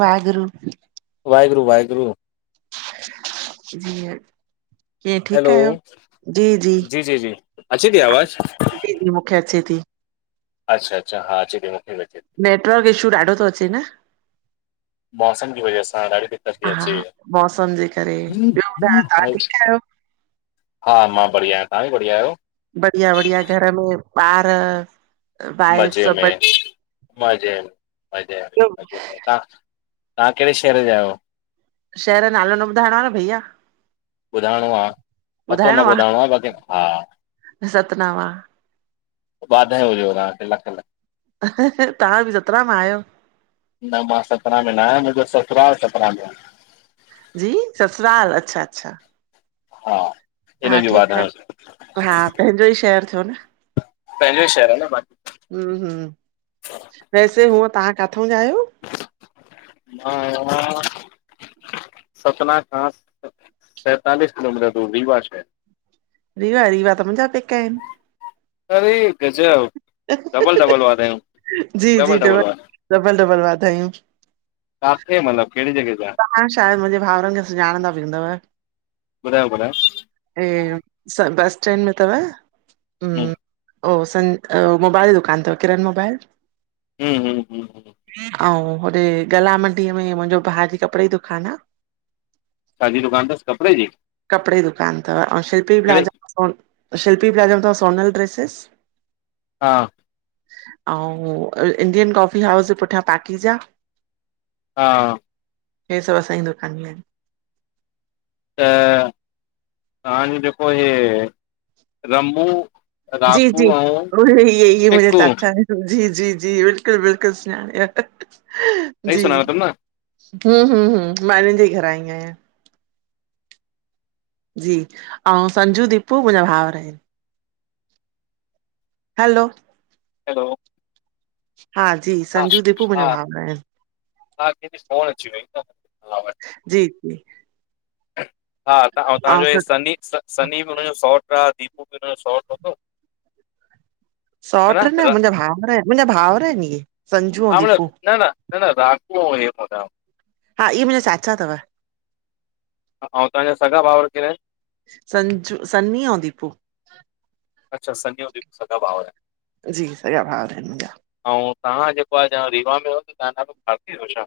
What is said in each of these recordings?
वाहे गुरु। वाहेगुरु, वाहेगुरु। जींअ। कीअं ठीकु हैलो आहियो, जी जी। जी अचे थी [unintelligible] आवाज़ मूंखे अचे थी। अच्छा, अच्छा हा अचे मूंखे भी अचे थी। नेटवर्क इशू ॾाढो थो अचे न। मौसम जी वजह सां ॾाढी दिक़त थी हा अचे मौसम जे करे, ॿियो ॿुधायो तवा ठीकु आहियो? [inaudible] हा मां बढ़िया आहिय, तव्हां बि बढ़िया आयो? बढ़िया, बढ़िया घर में ॿार वाइफ मज़े सभु में, बढ़िया? मज़े में, मज़े में, मज़े में, तां? तां कहिॾे शहर जा आहियो? शहर जो नालो न ॿुधाइणो आ न भईया? ॿुधाइणो आ, पतो न ॿुधाइणो आहे ॿुधाणो आ, बाक़ी हा। सतनाम आहे वधायू हुजेव तां खे लख लख। तां बि जेतरा मां आहियो। न मां सतना में न आहिय, मुंहिंजो ससुराल सतना में आ। जी, ससुराल अच्छा, अच्छा हा इन हा जी ठीकु आ। वाधायूं हा पंहिंजो ई शहर थियो न। पंहिजो शहर आ न [unintelligible] हु, हु वैसे हूअ तां काथो जा आहियो? हा सतना खां सतालिस किलोमीटर दूर रीवा श रीवा रीवा त मुंहिंझा पेका आहिन अरे गजब डबल डबल वाधायूं जी जी डबल डबल डबल वाधायूं किथे मतलब कहिड़ी जॻह ते तव्हां शायदि मुंहिंजे भाउरनि खे सुञाणंदा भी हुंदव ॿुधायो ॿुधायो, बस स्टैड में अथव हूं, हम ओ सं मोबाइल जी दुकान अथव किरन मोबाइल हम हम हम ऐं होॾे गला मंडीअ में मुंहिंजो भाउ जी कपिड़े जी दुकानु आहे छाजी दुकान तस कपिड़े जी? कपड़े जी दुकान अथव ऐं शिल्पी कहिड़े प्लाजा शिल्पी प्लाज़ा अथव सोनल ड्रेसेस हा ऐं इंडियन कॉफी हाउस जे पुठियां पाकीजा हा हे सब असांजी दुकानु ई आहिन। त तव्हांजो जेको इहे रमबू जी जी उहे मुंजा टिकू चाचा आहे। जी जी जी, बिल्कुलु बिल्कुलु सुञाणयां, सही जी सुञाणो तम न? हूं हूं हूं मां हिन जे ई घर आई आहियां। जी अंउ संजू, दीपू मुंहिंजा भाउर आहिन हलो हलो हा जी संजू, दीपू हा मुंहिंजा भाउर आहिन। हा कंहिंजी फोन अची वई। जी जी [inaudible] हा त ऐं तव्हांजो इ सनी, सनी ॿ हुनजो सौट्र आ, दीपू बि हुनज जो सौट्र हूंदो। ह सौट्र न र मुंहिंजा भाउर आहिन, मुंहिंजा भाउर आहिन इहे संजू ऐं हा मतलब दीपू। न न न राखो हो हे म ताम। [unintelligible] हा इहे मुंहिंजा चाचा अथव। ह ऐं तव्हांजा सॻा भउर केर आहिन संज, सनी अंउ दीपु। अच्छा सनी ऐं दीपू सॻा भाउर जी सॻा भावर आहिन मुंहिंजा। अंउ तव्हां जेको आहे रीवा में हुयव तव्हांजो नालो भारती हुयो छा?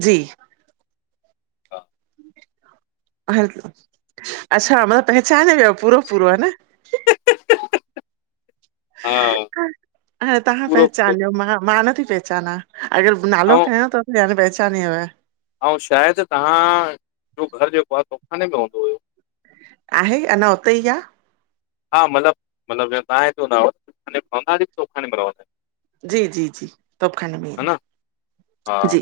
जी अच्छा मतिलब पहचान वियो पूरो पूरो, ह न। हा तव्हां पूरो पूरो पहचानियो मां, मां नथी पहचाना [unintelligible] नालो ऐं खंयो त पहचान जो आहे। ऐं शायदि तव्हां जो घर जेको आहे तोखाने में हूंदो हुयो। आहे, अञा उते ई आ। हा मतिलब मतिलब [inaudible] जी जी जी तोपखाने में, न हा जी।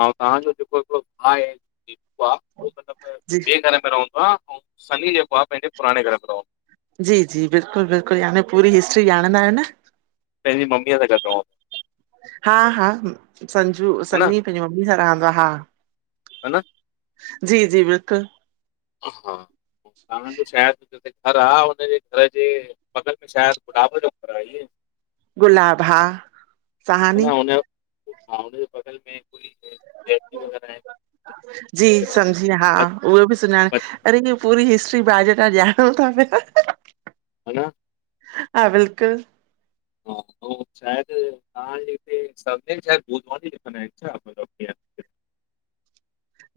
ऐं तव्हांजो जेको हिकिड़ो भाउ आहे, दीपू आ जी ॿिए घर में रहंदो आ ऐं सन्ही जेकोआ, पंहिंजे पुराणे घर में रहंदोआ। जी बिल्कुलु बिल्कुलु, हाणे पूरी हिस्ट्री ॼाणंदा आहियो न। पंहिंजी मम्मीअ सां गॾु रहंदो आहे हा। हा, संजू, हा न सनी। पंहिंजी मम्मी सां रहंदो आ, हा। ह ना। जी जी बिल्कुलु। हा। तव्हांज जो शायदिे घर आ, हुनजे घर जे बॻल में शायदि गुलाब जो घर आ इअ। गुलाब हा। सहानी हुना हुनजे बगल में। [unintelligible] वग़ैरह आहे जी बस समझी यम। हा। उहो बि सुञाणे, बस अरे इ पूरी हिस्ट्री भा ॼ तां जणो था पिया। ह न। हा बिलकुल। हायदि तव्हांजे हितेेवानी लिखंदा आहिनि छा मतलब। [unintelligible]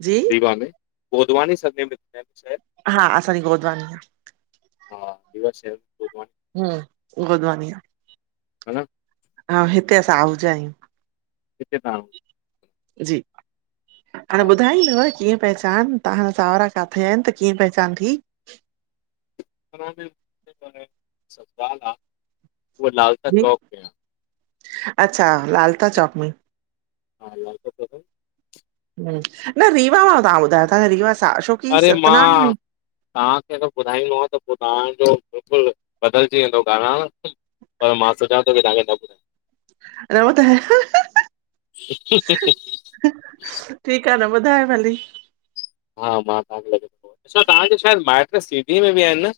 जी रीवा में गोधवानी सरनेम लिखंदा आहिन शायद। हा। असांजी गोधवानी आ। हा रीवा सां आहे गोधवानी। हम गोधवानी आ। ह न। हा हिते असां आहुजा आहियूं। हीते ता। जी हाणे हा ॿुधाईंदव केर। पहचान तव्हाजा सावरा काथे आहिन त कीअ पहचान थी। उहा लालसा जी चौक ते आहे। अच्छा लाल ता चौक मै। हा लालता चोक। न रीवा मा तव्हा ॿुधायो ता रीवा छा अशोक। अरे मा। तव्हाखे त ॿुधाईंदो माव त पो तव्हाजो बिल्कुल बदलजी वेदो ॻाल्हाण। पर मां सोचा थो की तव्हाखे न। रहो त ह ह। ह ठीक आ त ॿुधाए भली। हा मां तव्हाखे लॻे थो डिसो आ तव्हा शायद माइट सिधी मे बि आहिन न।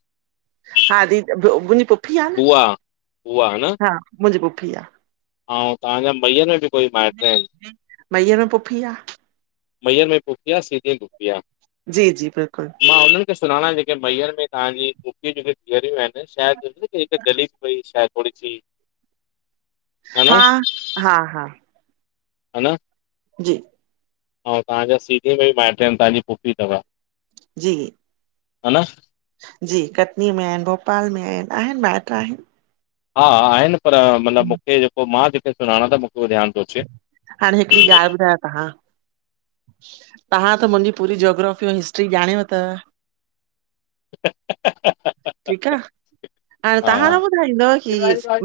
हा। दी मुंहिजी पु्फी आ न बुआ बुआ हा मुहिजी पुफी आ। अव तव्हाजा महीयर में बि कोई माइट आहिन। महीयर मे पुफी आ। महीयर में पुफी आ सीधी मेु पुफी आ। जी जी बिल्कुल। मा हुनन्हन खे सुञाणा जेके महीयर में तव्हाजी पुफीयु जेके जीअरियू आहिन। शायद दिस न हीक छोडो सी। [unintelligible] ह न हा हा हा। ह न। जी। ऐं तव्हां सीधी मे बि माइट आहिन तव्हांजी पुफी तव। जी। हा न। जी कटनी में आहिनि, भोपाल में आहिनि, आहिनि माइट्र आहिनि। हा आहिनि पर मन मूखे जेको, मा जेके सुञाणा त मूखे उहो ध्यानु थो अचे। हाणे हिकड़ी ॻाल्ह ॿुधायो तव्हा तव्हा त मुंहिंजी पूरी जाग्राफी ऐ हिस्ट्री ॼाणे वथव हहहह ठीकु आ, हाणे तव्हा न ॿुधाईंदव की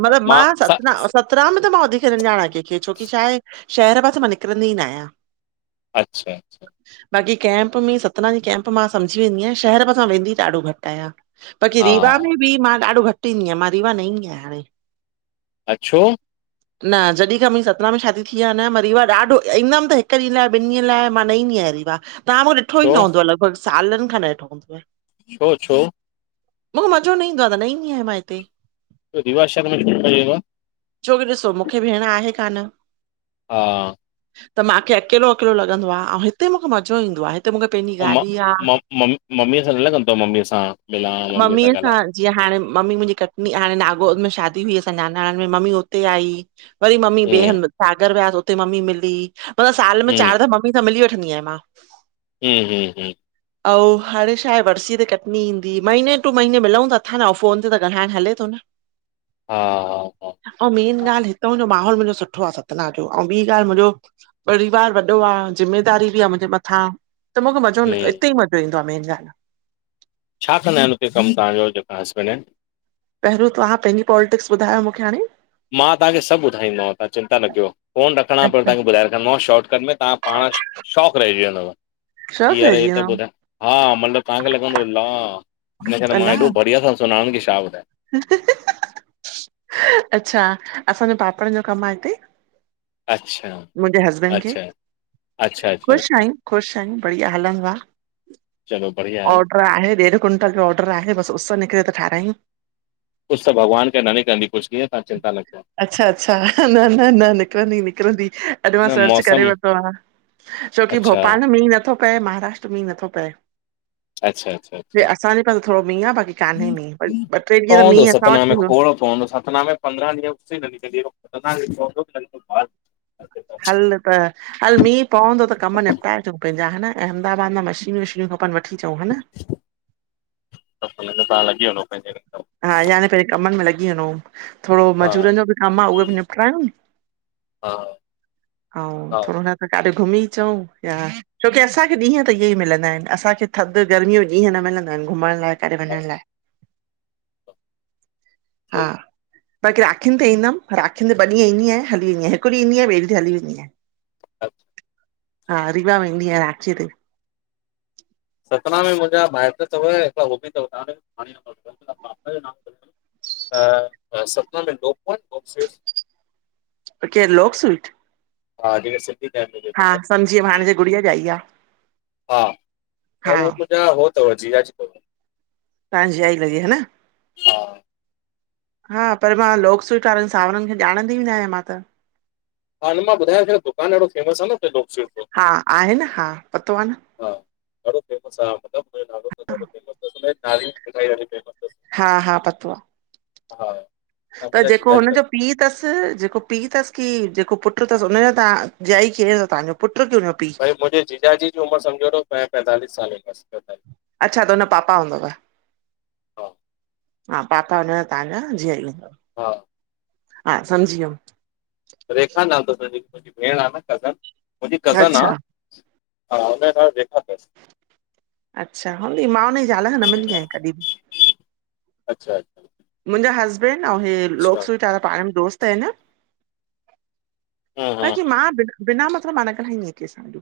मतिलबु मा मां स सतना ओ सत त राम त मा वधीकु सुञाणा कहिंखे, छोकी छाहे शहर पासे मा निकिरंदी न आहिया। अच्छा-अच्छा। बाक़ी कैम्प में सतना जी कैम्प मा समझी वेंदी आहियां, शहर पासा वेंदी ॾाढो घट्ट आहिया। बाक़ी हा रीवा मे बि मा ॾाढो घटि ईंदी आहियां, मा रीवा न ईदी आहियां हाणे। अ छो? [inaudible] न जॾहि खा मुंहिंजी सतना में शादी थी आहे न मा रीवा ॾाढो ईंदम त हिकु ॾीहं लाइ ॿिन ॾीहंन लाइ मा न ईंदी आहिया रिवा। तव्हा मूंखे ॾिठो छो ई न हूंदव लॻभगि सालनि खां न डिठो हूंदव। छो-छो? मूंखे मज़ो न ईंदो आहे त न ईंदी आहिया मा हिते। त रिवा शहर में [unintelligible] छोकी ॾिसो मूखे भेणु आहे कान। हा। त माखे अकेलो-अकेलो लॻंदो आहे आऊं हिते मूंखे मज़ो ईंदो आहे। हिते मूंखे पंहिंजी त गाॾी आ म-म-मम-मम्मीअ सा गालाईंदा आहियो मम्मीअ सा? मम्मी सा हल जीअं हाणे मम्मी मुंहिजी कटनी हाणे नागोद में शादी हुई असांजे नानाणन मे मम्मी हुते आई। वरी मम्मी बे हम्म हंध सागर वयास उते मम्मी मिली मतिलबु साल मे हम्म चार दफा मम्मी सां मिली वठंदी आहियां मां। हम्म-हम्म-हम्म। आऊं हाणे छा आहे वर्सी ते क मम्मी ईंदी, महीने टू महीने मिलूं तं अथा न आऊं फोन ते त ॻालाइण हले थो न। हा। हा आऊं मेन हा ॻाल्हि हिताऊं जो माहौल मुंहिंजो सुठो आहे सतना जो, आऊं बि ॻाल्हि मुंहिंजो परिवारु वॾो आहे, ज़िम्मेदारी बि आहे मुंहिंजे मथां त मूंखे मज़ो न, हम्म इते ई मज़ो ईंदो आहे मेन ॻाल हा। छा कंदा आहिनि हुते कमु तव्हांजो जेका हस्बैंड आहिनि? पहिरियों तव्हां पंहिंजी पॉलिटिक्स ॿुधायो मूंखे हाणे? मां तव्हांखे सभु ॿुधाईंदोमाव तव्हां चिंता न कयो, फ़ोनु न खणा पर अच्छा तवांखे ॿुधाए रखंदोमाव शॉर्टकट में तव्हां पाण शाॅकु रहिजी वेंदव। शौक़ु हियर ही रहिजी तो वियो ॿुधाया, हा मनु तव्हांखे लॻंदो अल्ला हिनखें त मां हेॾो बढ़िया सां सुञाणा कि छा बुधाएँ? हहह। अच्छा, असांजो पापड़नि जो कमु आहे हिते। अच्छा। मुंहिंजे हसबैंड खे अच्छा। ख़ुशि अच्छा-अच्छाअच्छा। आहियूं ख़ुशि आहियूं बढ़िया हलनि चलो बढ़िया आहे न। त आहे ॾेढ क्विंटल जो ऑडर आहे, बसि उसि निकिरे त ठाहरायूं। कुझु त भॻवान के न निकरंदी कुझु कीअं तां चिंता न कयो। अच्छा अच्छा न न न निकिरंदी निकिरंदी अॼु मां न सर्च करे मौसम वरितो आ, छोकी अच्छा भोपाल मींहुं नथो पए, महाराष्ट्र मींहुं नथो पए। अच्छा अच्छा हे अच्छा असांजे पास थोडो मींहुं आ, बाक़ी कान्हे मींहुं, ॿ टे ॾींहं त मींहुं असां वटि बि न पो सतना में पंद्रहं ॾींहं हुते [unintelligible] नतंदो हल त हल मींहुं पवंदो त कमु निपटाए अचऊं पंहिंजा है ना, अहमदाबाद मां मशीनियूं वशीनियूं खपनि वठी अचऊ, है न। त हुनखे तां लॻी वञो पंहिंजे रसतऊ। हा याने पंहिरीं कमनि में लॻी वञो। थोडो हा मजूरनि जो बि कमु आ उहो बि निपटरायूं। हा अऊं हा थोडो न त काॾे घुमी अचऊ या छोकी असांखे ॾींहुं त इहे ई मिलंदा आहिनि, असांखे थधि गर्मियूं ॾींहं न मिलंदा आहिनि घुमण लाइ काॾे वञण हा लाए। हा सही बाक़ी राखिनि ते ईंदमि राखिनि ते ॿ ॾींहं ईंदी आहियां, हिकु ॾीहु ईंदी आह ॿे ॾींहुं हली वेंदी आहियां। अच हा रीवा वेंदी आहियां राखीअ ते। सतना में मुंहिंजा माइट तव, हिकड़ा हो बि तव तां हाणे पापा जो नाम अ सतना में दो पॉइंट आफ सेटस केरुं लोक स्वीट? हा जेके सिंधी फैमिली जो हा अथव सम्झी वयमि हाणे जे गुड़िया जाई आ। हा, त उहो मुंहिंजा हो तव जीजी तव। तां जीजाजी लॻे ह न? हा हा पर मां लोकस्वीट वारनि सावरनि खे ॼाणंदी बि न आहियां मां त। हा न मां ॿुधांया पयो त न दुकान एॾो फेमस आह न लोकस्वीट जो। हा आहे न हा पतो आ न। हा ॾाढो फेमस आ मतिलबु नालो त ॾाढो फेमस तसि हुनयी नारियल जी मिठाई ॾाढी फेमस तसि। हा हा पतो आ। हा त मुंहिंजा ॼेको जीजा जी हुन लॻ जो पी तसि ॼेको पी तसि कि ॼेको पुट तसि हुनयां तां जीजाजी केरुं तव तवहांजो पुट की हुनजो पीउ? भई मुंहिंजे जीजाजी जी उमिर समझो तव, प पैतालीस साले आहे बसि पैतालीस। अच्छा त हुन पापा हुंदव? हा हा पापा हुन तव्हांजा जीआजी हुदव? हा हा संमझी वयमि। रेखा नालो तसि मुंहिंजी भेण आ न कज़नि, मुंहिंजी कज़नि आ। अच्छा हा हुन नालो रेखा तसि। अच्छा हूंदी, मां हुनजी ज़ाल सा न मिली आहियां कॾी बि। अच्छा। मुहिंजा हसबैंड अऊं हे अच्छा लोकस्वीट वारा पाण में दोस्त आहनि। हा हा हा बाकी मां बिना बिना मतिलबु मां न गालाईदी आहियां कंहिंसां एॾो,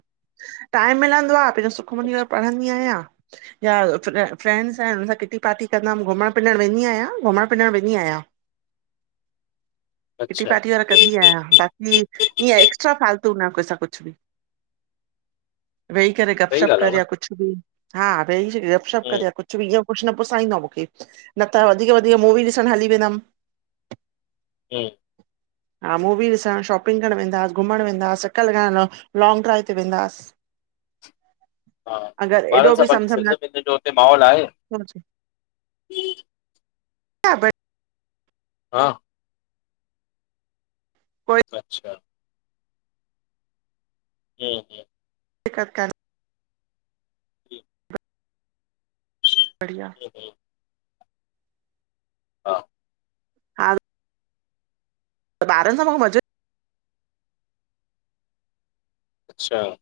टाइम मिलंदो आ पहिंजो सुखमनी अच्छा वैगहरा पढ़ंदी आहियां। या फ्रै फ्रैड्स सां हुनसा किटी पार्टी कंदमि घुमण पिनणु वेंदी आहियां। घुमण पिनणु वेंदी आहियां, किटी अच्छा पार्टी वारनि कंदी आहियां बाक़ी ईअं एक्स्ट्रा फालतू न कंहिंसां कुछ बि। वेही करे सही गपशप ॻाल्हि कर आहे न या कुछु बि, हा वेही गपशप हम्म करि या कुछु भी। कुछ न पुसाईंदो आ मूंखे न त वधीक- वधीक मूवी ॾिसण हली वेंदमि। हूं [inaudible] हा मूवी ॾिसणु, शॉपिंग करणु वेंदास, घुमणु वेंदास चक्कर लॻाइणु, लौंग ड्राइव ते वेंदास। [inaudible] हा ॿारनि एॾो सां बि सम्झ पंहिंजी में सिंधी जो हुते माहोल आहे? न शाबस [inaudible] हा कोई अच्छा हूं हूं इकत्तर [inaudible] हूं बढ़िया ह हा त ॿारनि सां माखे मज़ो अच्छा